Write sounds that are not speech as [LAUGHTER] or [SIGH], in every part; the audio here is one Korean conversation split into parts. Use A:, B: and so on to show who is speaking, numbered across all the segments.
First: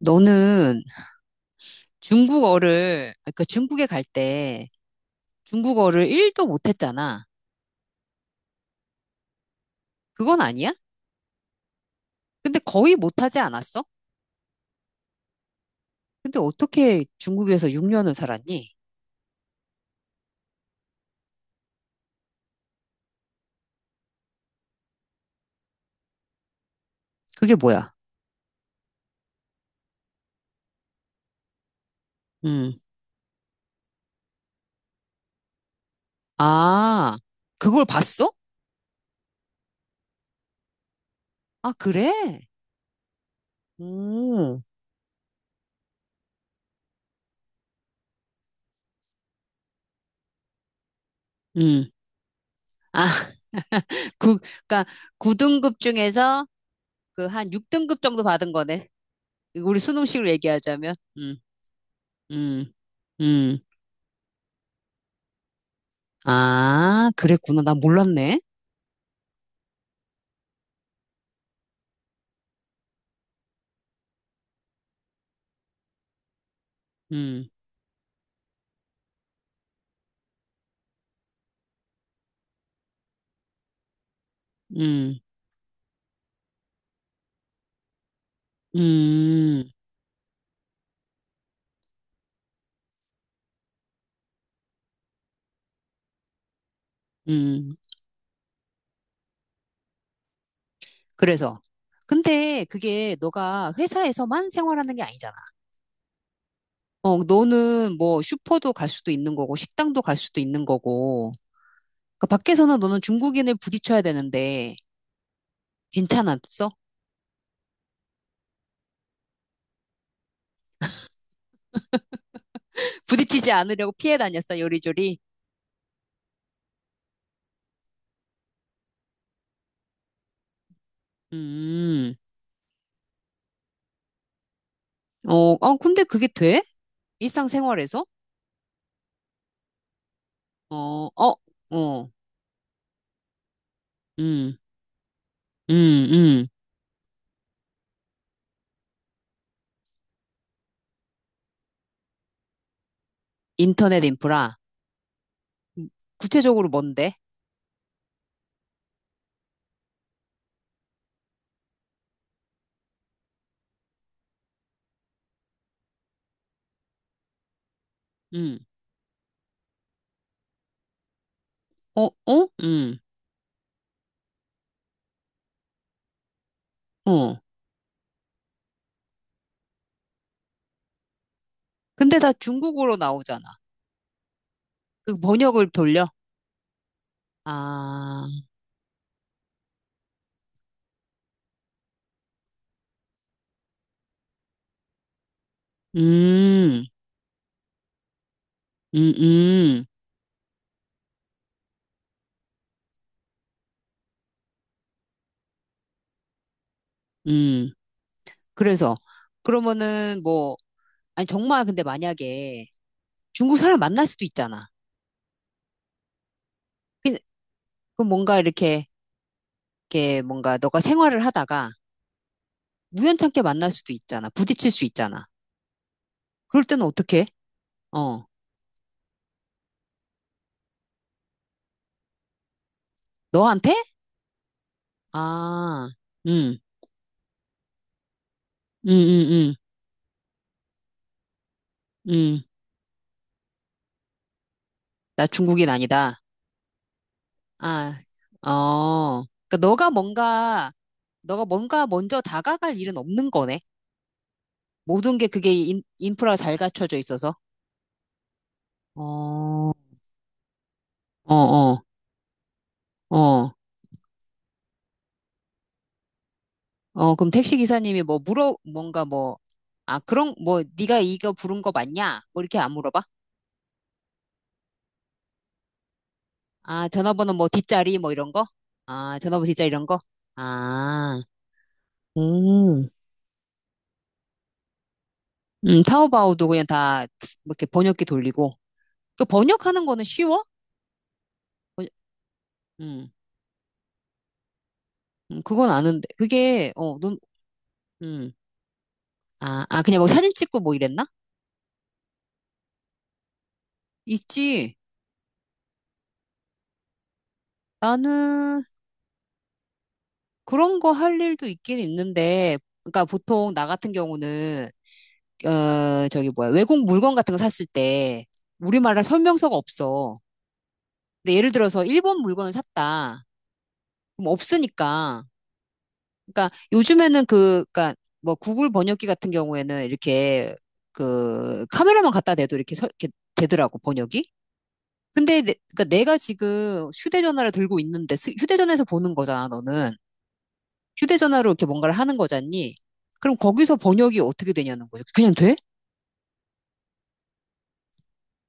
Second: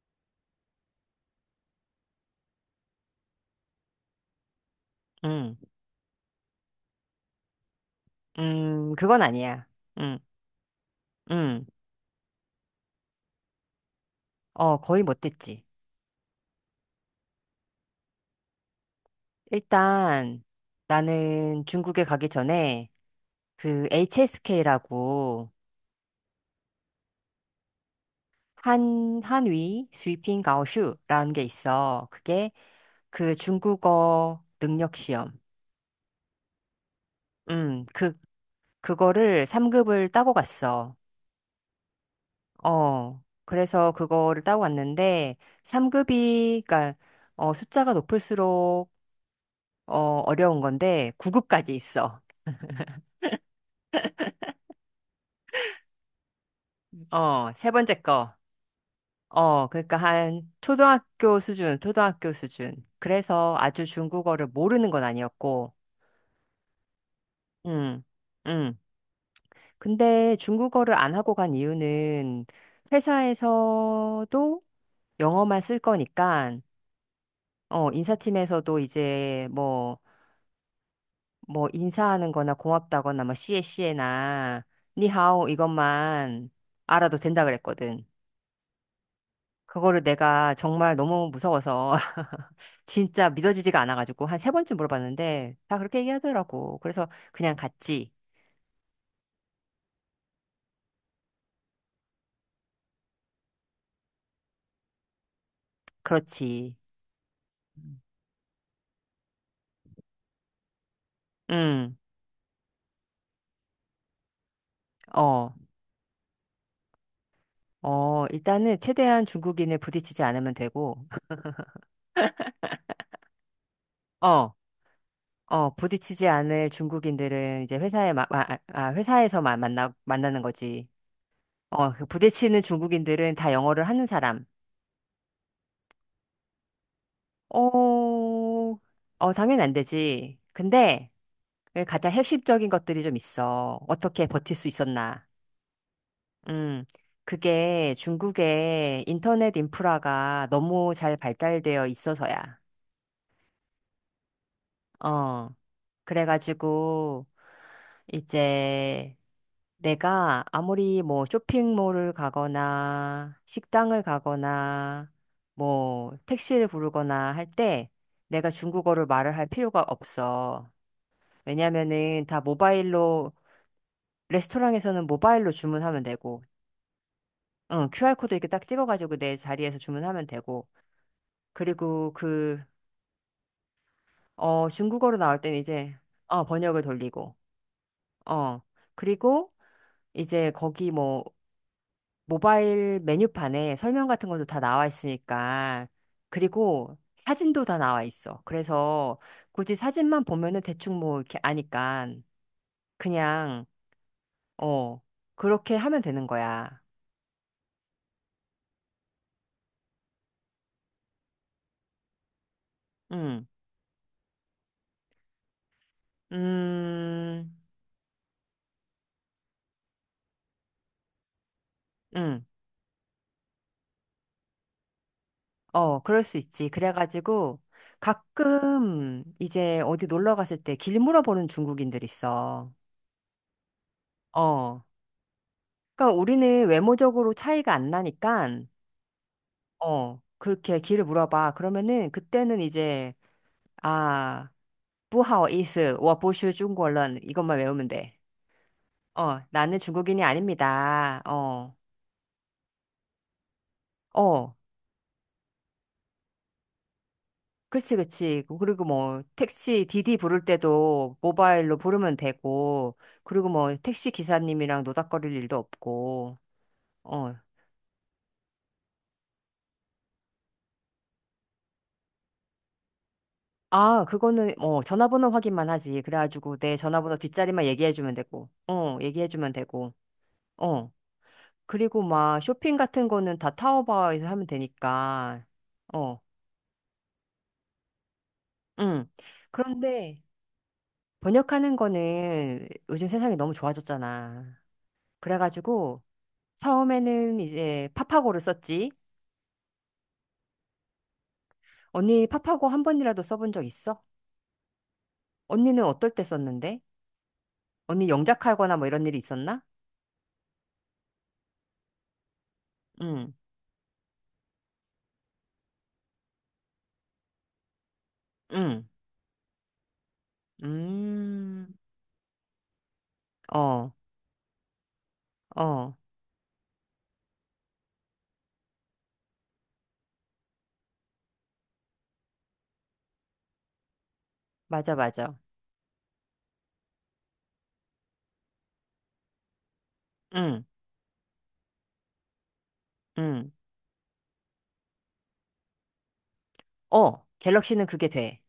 A: 너는 중국어를, 그러니까 중국에 갈 때
B: 음,
A: 중국어를 1도 못했잖아.
B: 그건 아니야. 음,
A: 그건 아니야?
B: 음,
A: 근데 거의 못하지 않았어?
B: 어, 거의 못됐지.
A: 근데 어떻게 중국에서 6년을 살았니?
B: 일단 나는 중국에 가기 전에 그 HSK라고
A: 그게 뭐야?
B: 한위 스위핑 가오슈라는 게 있어. 그게
A: 음.
B: 그 중국어 능력 시험.
A: 아,
B: 음,
A: 그걸
B: 그,
A: 봤어?
B: 그거를 3급을 따고 갔어.
A: 아, 그래?
B: 어, 그래서 그거를 따고
A: 음.
B: 갔는데 3급이, 그니까, 숫자가 높을수록 어, 어려운 건데 9급까지
A: 음.
B: 있어.
A: 아, [LAUGHS] 그, 그러니까 9등급 중에서 그 한
B: 어, 세 번째
A: 6등급 정도
B: 거.
A: 받은 거네.
B: 어,
A: 우리
B: 그러니까
A: 수능식으로
B: 한
A: 얘기하자면.
B: 초등학교 수준, 초등학교
A: 음,
B: 수준. 그래서
A: 음.
B: 아주 중국어를 모르는 건 아니었고,
A: 아, 그랬구나. 나
B: 음,
A: 몰랐네.
B: 음. 근데 중국어를 안 하고 간 이유는 회사에서도 영어만 쓸 거니까,
A: 음,
B: 인사팀에서도 이제 뭐, 뭐, 인사하는 거나 고맙다거나, 뭐, 씨에 씨에나,
A: 음.
B: 니하오 이것만 알아도 된다 그랬거든.
A: 음,
B: 그거를 내가 정말 너무 무서워서, 진짜 믿어지지가 않아가지고 한 세 번쯤 물어봤는데 다 그렇게 얘기하더라고. 그래서 그냥
A: 음.
B: 갔지.
A: 그래서. 근데 그게 너가 회사에서만 생활하는 게 아니잖아.
B: 그렇지.
A: 어, 너는 뭐 슈퍼도 갈 수도 있는 거고, 식당도 갈 수도 있는 거고.
B: 응.
A: 그 밖에서는 너는 중국인을 부딪혀야 되는데,
B: 어.
A: 괜찮았어?
B: 어, 일단은 최대한 중국인을 부딪히지 않으면 되고, [LAUGHS]
A: [LAUGHS] 부딪히지 않으려고 피해
B: 어,
A: 다녔어, 요리조리?
B: 어, 부딪히지 않을 중국인들은 이제 회사에, 아, 회사에서 만나는 거지. 어, 그
A: 음,
B: 부딪히는 중국인들은 다 영어를 하는 사람.
A: 어, 어, 근데 그게 돼? 일상생활에서?
B: 어, 어, 당연히 안 되지.
A: 어,
B: 근데
A: 어,
B: 그
A: 어,
B: 가장 핵심적인 것들이 좀 있어. 어떻게 버틸
A: 음,
B: 수 있었나.
A: 음, 음.
B: 음, 그게 중국의 인터넷 인프라가 너무 잘 발달되어 있어서야.
A: 인터넷 인프라.
B: 어,
A: 구체적으로 뭔데?
B: 그래가지고, 이제 내가 아무리 뭐 쇼핑몰을 가거나 식당을 가거나 뭐 택시를 부르거나 할 때 내가
A: 음,
B: 중국어를 말을 할 필요가 없어.
A: 어,
B: 왜냐면은 다
A: 어,
B: 모바일로, 레스토랑에서는 모바일로 주문하면 되고,
A: 어.
B: 응, QR코드 이렇게 딱 찍어가지고 내 자리에서 주문하면 되고, 그리고
A: 근데 다
B: 그,
A: 중국어로 나오잖아.
B: 어,
A: 그
B: 중국어로 나올 때는
A: 번역을
B: 이제,
A: 돌려?
B: 어, 번역을 돌리고,
A: 아,
B: 어, 그리고 이제 거기 뭐, 모바일 메뉴판에 설명 같은 것도 다 나와 있으니까,
A: 음,
B: 그리고 사진도 다 나와 있어.
A: 음,
B: 그래서 굳이
A: 음,
B: 사진만 보면은 대충 뭐 이렇게 아니까, 그냥, 어, 그렇게 하면 되는 거야.
A: 음. 그래서, 그러면은 뭐, 아니, 정말 근데 만약에
B: 응,
A: 중국 사람 만날 수도 있잖아. 그,
B: 음,
A: 그 뭔가 이렇게, 이렇게 뭔가 너가 생활을 하다가
B: 응.
A: 우연찮게 만날 수도 있잖아. 부딪힐 수 있잖아.
B: 어, 그럴 수
A: 그럴
B: 있지.
A: 때는 어떻게?
B: 그래가지고
A: 어,
B: 가끔 이제 어디 놀러 갔을 때 길 물어보는 중국인들 있어.
A: 너한테?
B: 어.
A: 아,
B: 그러니까
A: 음,
B: 우리는 외모적으로 차이가 안 나니까
A: 음, 음,
B: 어, 그렇게 길을 물어봐. 그러면은
A: 음, 음.
B: 그때는 이제 아,
A: 나 중국인 아니다.
B: 不好意思,我不是中国人. 이것만 외우면
A: 아,
B: 돼.
A: 어.
B: 어,
A: 그러니까
B: 나는
A: 너가
B: 중국인이
A: 뭔가,
B: 아닙니다.
A: 너가
B: 어.
A: 뭔가 먼저 다가갈 일은 없는 거네.
B: 어.
A: 모든 게 그게 인프라가 잘 갖춰져 있어서.
B: 그치, 그치. 그, 그리고 뭐,
A: 어,
B: 택시, 디디 부를 때도
A: 어,
B: 모바일로
A: 어,
B: 부르면 되고, 그리고
A: 어.
B: 뭐, 택시 기사님이랑 노닥거릴 일도 없고,
A: 어, 그럼
B: 어.
A: 택시 기사님이 뭐 물어, 뭔가 뭐, 아, 그런, 뭐, 네가 이거 부른 거 맞냐? 뭐 이렇게 안 물어봐?
B: 아, 그거는, 어, 전화번호 확인만 하지. 그래가지고 내
A: 아,
B: 전화번호
A: 전화번호 뭐
B: 뒷자리만
A: 뒷자리 뭐
B: 얘기해주면
A: 이런 거?
B: 되고, 어,
A: 아, 전화번호
B: 얘기해주면
A: 뒷자리 이런
B: 되고,
A: 거?
B: 어.
A: 아,
B: 그리고 막, 쇼핑
A: 음.
B: 같은 거는 다 타오바오에서 하면 되니까, 어,
A: 타오바오도 그냥 다 이렇게 번역기 돌리고.
B: 응.
A: 그 번역하는 거는
B: 그런데,
A: 쉬워?
B: 번역하는
A: 번-
B: 거는 요즘
A: 음.
B: 세상이 너무 좋아졌잖아.
A: 그건
B: 그래가지고,
A: 아는데. 그게, 어, 넌,
B: 처음에는 이제
A: 음,
B: 파파고를 썼지.
A: 아, 아, 그냥 뭐 사진 찍고 뭐 이랬나?
B: 언니 파파고 한 번이라도 써본 적 있어?
A: 있지.
B: 언니는 어떨 때 썼는데? 언니
A: 나는
B: 영작하거나 뭐 이런 일이 있었나?
A: 그런 거 할 일도 있긴 있는데, 그러니까
B: 응,
A: 보통 나 같은 경우는, 어, 저기 뭐야, 외국 물건 같은 거 샀을 때,
B: 응,
A: 우리말에 설명서가 없어. 근데 예를
B: 음,
A: 들어서 일본 물건을 샀다.
B: 어,
A: 그럼 없으니까.
B: 어,
A: 그러니까 요즘에는 그러니까 뭐 구글 번역기 같은 경우에는 이렇게 그 카메라만 갖다 대도 이렇게, 이렇게 되더라고, 번역이.
B: 맞아, 맞아.
A: 근데 그러니까 내가 지금 휴대전화를 들고 있는데 휴대전화에서 보는 거잖아, 너는.
B: 응,
A: 휴대전화로 이렇게 뭔가를 하는 거잖니. 그럼
B: 응.
A: 거기서 번역이 어떻게 되냐는 거죠. 그냥 돼?
B: 어, 갤럭시는 그게 돼.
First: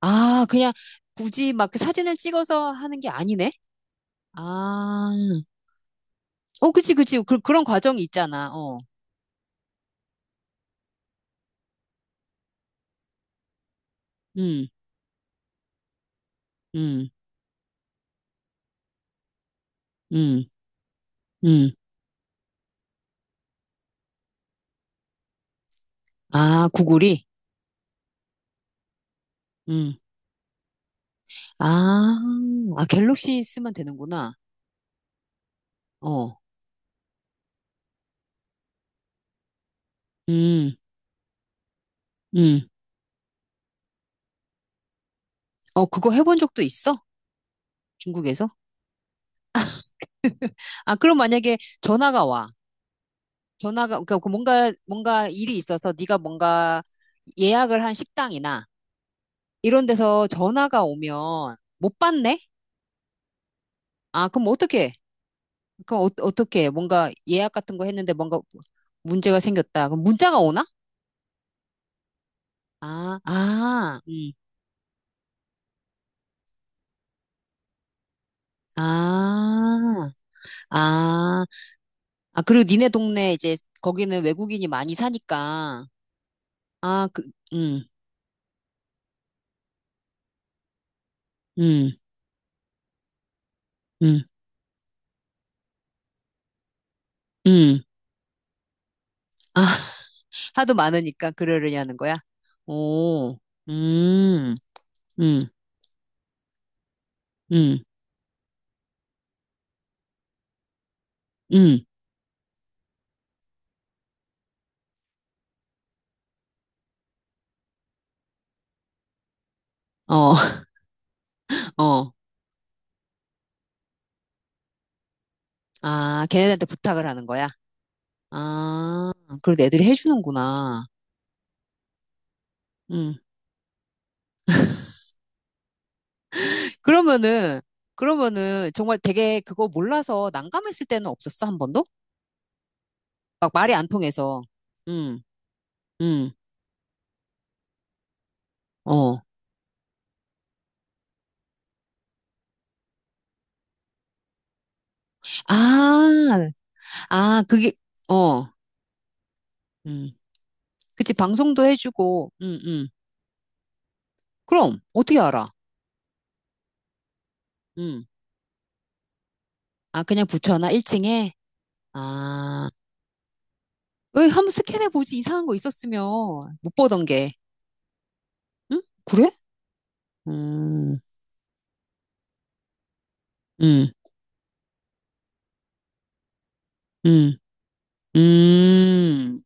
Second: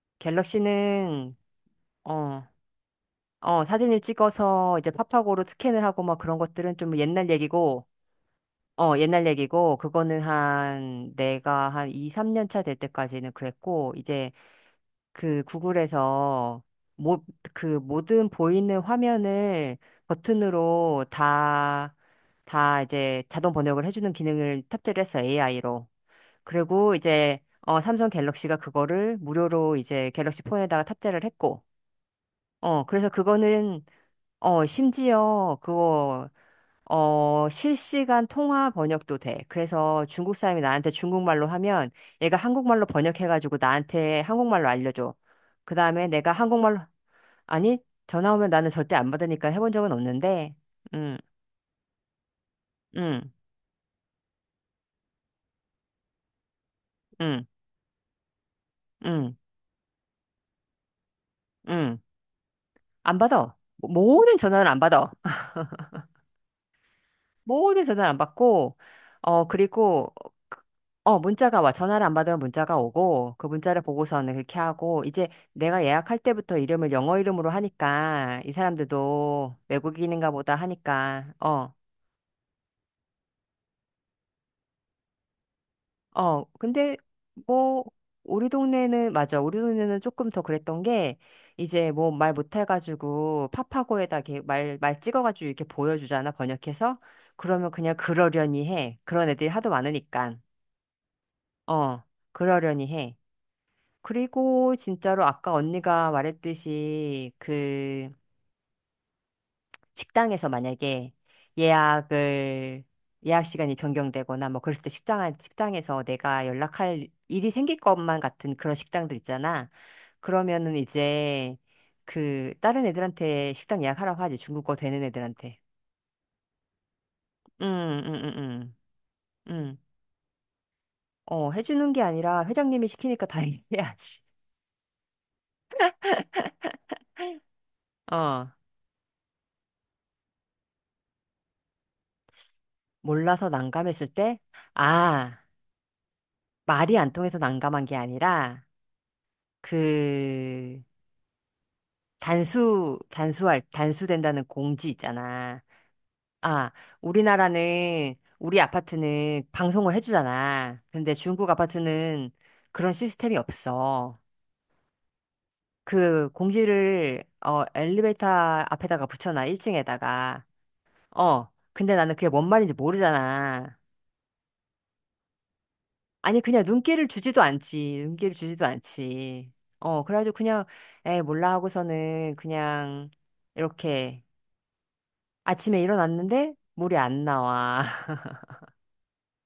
A: 아, 그냥
B: 갤럭시는,
A: 굳이 막그 사진을
B: 어,
A: 찍어서 하는 게 아니네?
B: 어, 사진을 찍어서 이제
A: 아,
B: 파파고로 스캔을 하고 막 그런
A: 어,
B: 것들은
A: 그치,
B: 좀
A: 그치.
B: 옛날
A: 그런
B: 얘기고,
A: 과정이 있잖아. 어,
B: 어, 옛날 얘기고, 그거는 한, 내가 한 2, 3년 차 될 때까지는 그랬고, 이제
A: 음,
B: 그 구글에서
A: 음,
B: 모, 그 모든 보이는 화면을
A: 음,
B: 버튼으로
A: 음.
B: 다, 다 이제 자동 번역을 해주는 기능을 탑재를 했어, AI로.
A: 아,
B: 그리고
A: 구글이?
B: 이제, 어, 삼성 갤럭시가 그거를 무료로
A: 음.
B: 이제 갤럭시 폰에다가 탑재를 했고,
A: 아,
B: 어,
A: 아,
B: 그래서
A: 갤럭시 쓰면
B: 그거는,
A: 되는구나.
B: 어, 심지어 그거
A: 어,
B: 어, 실시간 통화 번역도 돼. 그래서 중국 사람이
A: 음,
B: 나한테 중국말로 하면 얘가
A: 음.
B: 한국말로 번역해가지고 나한테 한국말로 알려줘. 그
A: 어,
B: 다음에
A: 그거
B: 내가
A: 해본 적도
B: 한국말로,
A: 있어?
B: 아니, 전화
A: 중국에서?
B: 오면 나는 절대 안 받으니까 해본 적은 없는데,
A: 아,
B: 음,
A: 그럼 만약에 전화가 와.
B: 음,
A: 전화가, 그러니까 그 뭔가 일이 있어서 네가 뭔가
B: 음,
A: 예약을 한 식당이나
B: 음,
A: 이런 데서 전화가 오면
B: 음.
A: 못 받네?
B: 안 받아.
A: 아,
B: 모든
A: 그럼
B: 전화는 안
A: 어떻게?
B: 받아.
A: 그럼 어떻게? 해? 뭔가 예약 같은
B: 모든
A: 거
B: 전화를
A: 했는데
B: 안
A: 뭔가
B: 받고,
A: 문제가
B: 어,
A: 생겼다. 그럼
B: 그리고,
A: 문자가
B: 그-
A: 오나?
B: 어, 문자가 와. 전화를 안 받으면 문자가
A: 아,
B: 오고, 그 문자를
A: 아,
B: 보고서는 그렇게 하고, 이제 내가 예약할 때부터 이름을 영어 이름으로 하니까, 이 사람들도
A: 아,
B: 외국인인가 보다 하니까,
A: 아,
B: 어,
A: 아, 그리고 니네 동네 이제 거기는 외국인이 많이 사니까.
B: 어, 근데
A: 아, 그, 음,
B: 뭐, 우리 동네는, 맞아. 우리 동네는 조금 더 그랬던 게, 이제
A: 음,
B: 뭐 말 못해가지고, 파파고에다
A: 음,
B: 이렇게 말 찍어가지고 이렇게 보여주잖아, 번역해서. 그러면
A: 음.
B: 그냥 그러려니 해. 그런 애들이
A: 아,
B: 하도 많으니까.
A: 하도 많으니까 그러려냐는
B: 어,
A: 거야?
B: 그러려니 해.
A: 오, 음,
B: 그리고 진짜로
A: 음,
B: 아까 언니가 말했듯이
A: 음,
B: 그 식당에서 만약에
A: 음,
B: 예약을 예약 시간이 변경되거나 뭐 그랬을 때 식당에서 내가 연락할 일이 생길 것만 같은 그런 식당들 있잖아.
A: 어, [LAUGHS]
B: 그러면은 이제
A: 어.
B: 그 다른 애들한테 식당 예약하라고 하지 중국어 되는 애들한테.
A: 아, 걔네들한테 부탁을 하는 거야?
B: 음, 음, 음,
A: 아, 그래도
B: 음.
A: 애들이 해주는구나.
B: 어, 해주는 게 아니라 회장님이
A: 음.
B: 시키니까 다 [LAUGHS] 해야지.
A: 그러면은,
B: 어.
A: 그러면은 정말 되게 그거 몰라서 난감했을 때는 없었어, 한 번도?
B: 몰라서
A: 막 말이 안
B: 난감했을 때?
A: 통해서. 음,
B: 아,
A: 음,
B: 말이 안 통해서 난감한 게 아니라,
A: 어.
B: 그, 단수된다는 공지 있잖아.
A: 아,
B: 아,
A: 아, 그게,
B: 우리나라는,
A: 어,
B: 우리 아파트는 방송을
A: 음.
B: 해주잖아.
A: 그치,
B: 근데 중국
A: 방송도
B: 아파트는
A: 해주고,
B: 그런 시스템이 없어.
A: 그럼, 어떻게 알아?
B: 그 공지를, 어,
A: 음.
B: 엘리베이터 앞에다가 붙여놔,
A: 아, 그냥
B: 1층에다가.
A: 붙여놔, 1층에?
B: 어, 근데 나는 그게 뭔
A: 아,
B: 말인지 모르잖아.
A: 왜 한번 스캔해 보지 이상한 거 있었으면
B: 아니, 그냥
A: 못 보던
B: 눈길을
A: 게.
B: 주지도 않지. 눈길을 주지도
A: 응? 그래?
B: 않지. 어, 그래가지고 그냥,
A: 음,
B: 에, 몰라 하고서는 그냥,
A: 음,
B: 이렇게, 아침에 일어났는데, 물이 안
A: 음,
B: 나와. [LAUGHS]
A: 음.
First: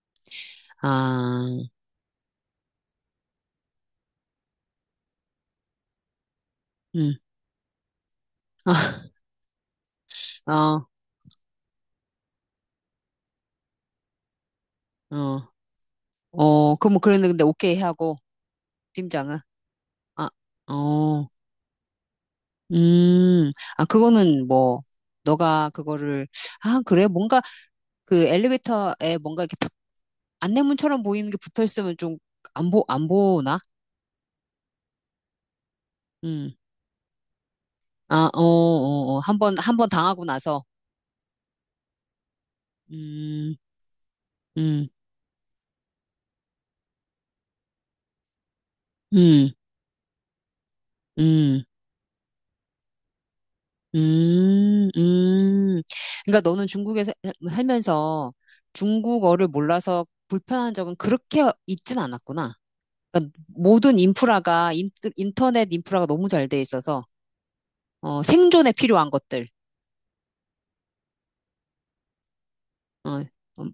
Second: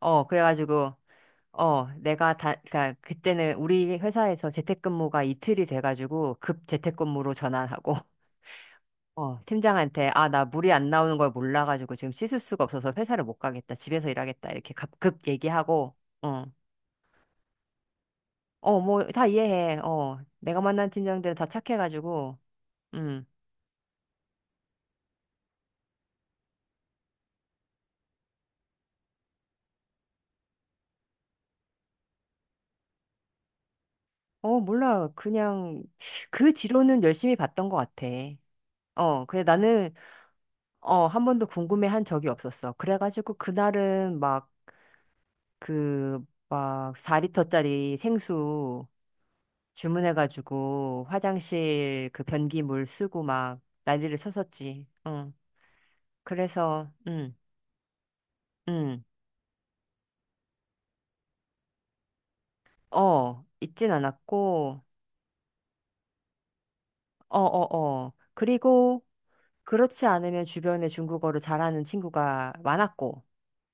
B: 어, 그래가지고,
A: 아,
B: 어, 내가 다, 그니까, 그때는 우리 회사에서 재택근무가 이틀이 돼가지고, 급
A: 음.
B: 재택근무로 전환하고, [LAUGHS]
A: 아,
B: 어, 팀장한테, 아, 나 물이
A: 어,
B: 안 나오는 걸 몰라가지고, 지금 씻을 수가 없어서 회사를 못 가겠다. 집에서 일하겠다. 이렇게 급
A: 어,
B: 얘기하고, 어.
A: 어, 그럼 뭐 그랬는데 오케이 하고
B: 어, 뭐, 다
A: 팀장은
B: 이해해. 어,
A: 아,
B: 내가 만난
A: 어,
B: 팀장들은 다 착해가지고, 음.
A: 음, 아 그거는 뭐 너가 그거를 아 그래 뭔가 그 엘리베이터에 뭔가 이렇게 탁 안내문처럼 보이는 게 붙어 있으면 좀 안 보나?
B: 어, 몰라. 그냥, 그
A: 음,
B: 뒤로는 열심히 봤던 것 같아.
A: 아, 어, 어, 어,
B: 어, 근데
A: 한번 한 번
B: 나는,
A: 당하고 나서
B: 어, 한 번도 궁금해 한 적이 없었어. 그래가지고,
A: 음,
B: 그날은 막,
A: 음,
B: 그, 막, 4리터짜리 생수
A: 음,
B: 주문해가지고,
A: 음,
B: 화장실 그 변기물 쓰고 막, 난리를 쳤었지.
A: 음,
B: 응.
A: 음. 그러니까 너는
B: 그래서,
A: 중국에 살면서
B: 음.
A: 중국어를 몰라서 불편한 적은 그렇게 있진 않았구나. 그러니까
B: 어, 있진
A: 모든 인프라가
B: 않았고,
A: 인터넷 인프라가 너무 잘돼 있어서
B: 어, 어, 어.
A: 어, 생존에
B: 그리고,
A: 필요한 것들
B: 그렇지 않으면 주변에 중국어를 잘하는 친구가
A: 어,
B: 많았고,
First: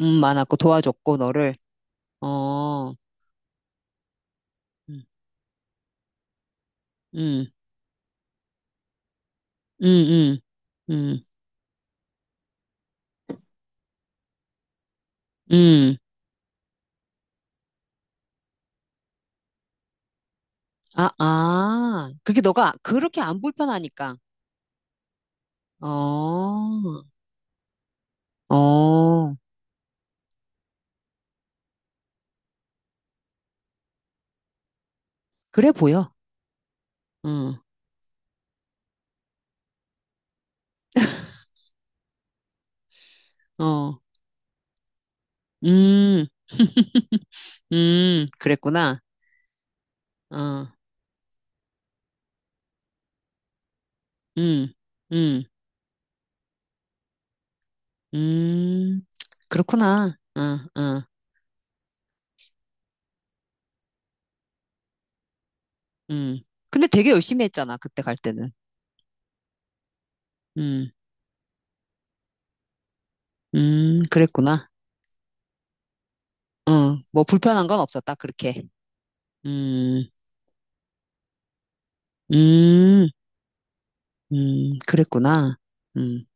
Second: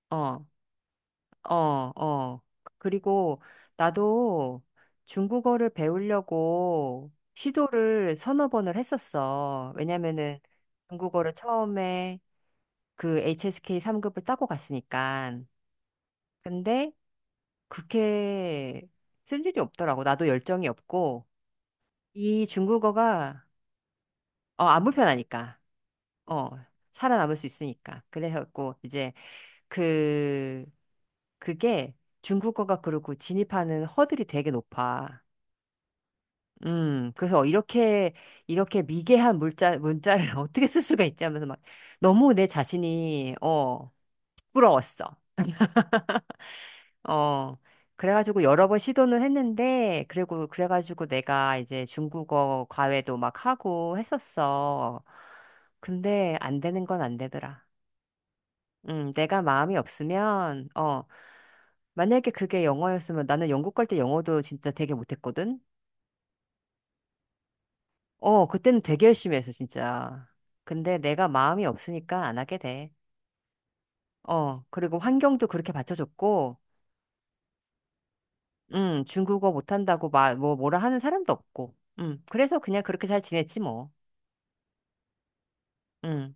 B: 어,
A: 많았고 도와줬고
B: 어,
A: 너를
B: 어.
A: 어,
B: 그리고 나도
A: 음,
B: 중국어를 배우려고
A: 음,
B: 시도를 서너 번을 했었어. 왜냐면은
A: 음, 음, 음.
B: 중국어를 처음에 그 HSK 3급을 따고 갔으니까.
A: 음.
B: 근데 그렇게 쓸 일이 없더라고. 나도 열정이
A: 아,
B: 없고,
A: 아. 그게
B: 이
A: 너가 그렇게 안
B: 중국어가,
A: 불편하니까.
B: 어, 안 불편하니까. 어,
A: 어.
B: 살아남을 수 있으니까. 그래갖고, 이제,
A: 어,
B: 그 그게 중국어가 그렇고 진입하는 허들이 되게 높아.
A: 그래 보여.
B: 그래서
A: 응,
B: 이렇게, 이렇게 미개한 문자를 [LAUGHS] 어떻게 쓸 수가 있지 하면서 막 너무 내 자신이, 어,
A: 어,
B: 부러웠어.
A: 음,
B: 어.
A: [LAUGHS]
B: 그래가지고 여러 번
A: 그랬구나.
B: 시도는 했는데, 그리고
A: 어,
B: 그래가지고 내가 이제 중국어 과외도 막 하고
A: 음,
B: 했었어.
A: 음,
B: 근데 안 되는 건 안 되더라.
A: 음,
B: 내가 마음이
A: 그렇구나. 어,
B: 없으면,
A: 어,
B: 어, 만약에 그게 영어였으면 나는 영국 갈 때 영어도 진짜 되게 못했거든?
A: 음. 근데 되게 열심히 했잖아, 그때 갈
B: 어,
A: 때는.
B: 그때는 되게 열심히 했어, 진짜.
A: 음,
B: 근데 내가 마음이 없으니까 안 하게 돼. 어,
A: 그랬구나.
B: 그리고 환경도 그렇게 받쳐줬고,
A: 어, 뭐 불편한 건 없었다, 그렇게.
B: 중국어
A: 음,
B: 못한다고 마, 뭐, 뭐라 하는 사람도 없고, 그래서 그냥 그렇게
A: 음,
B: 잘 지냈지, 뭐.
A: 그랬구나. 음.
B: 음.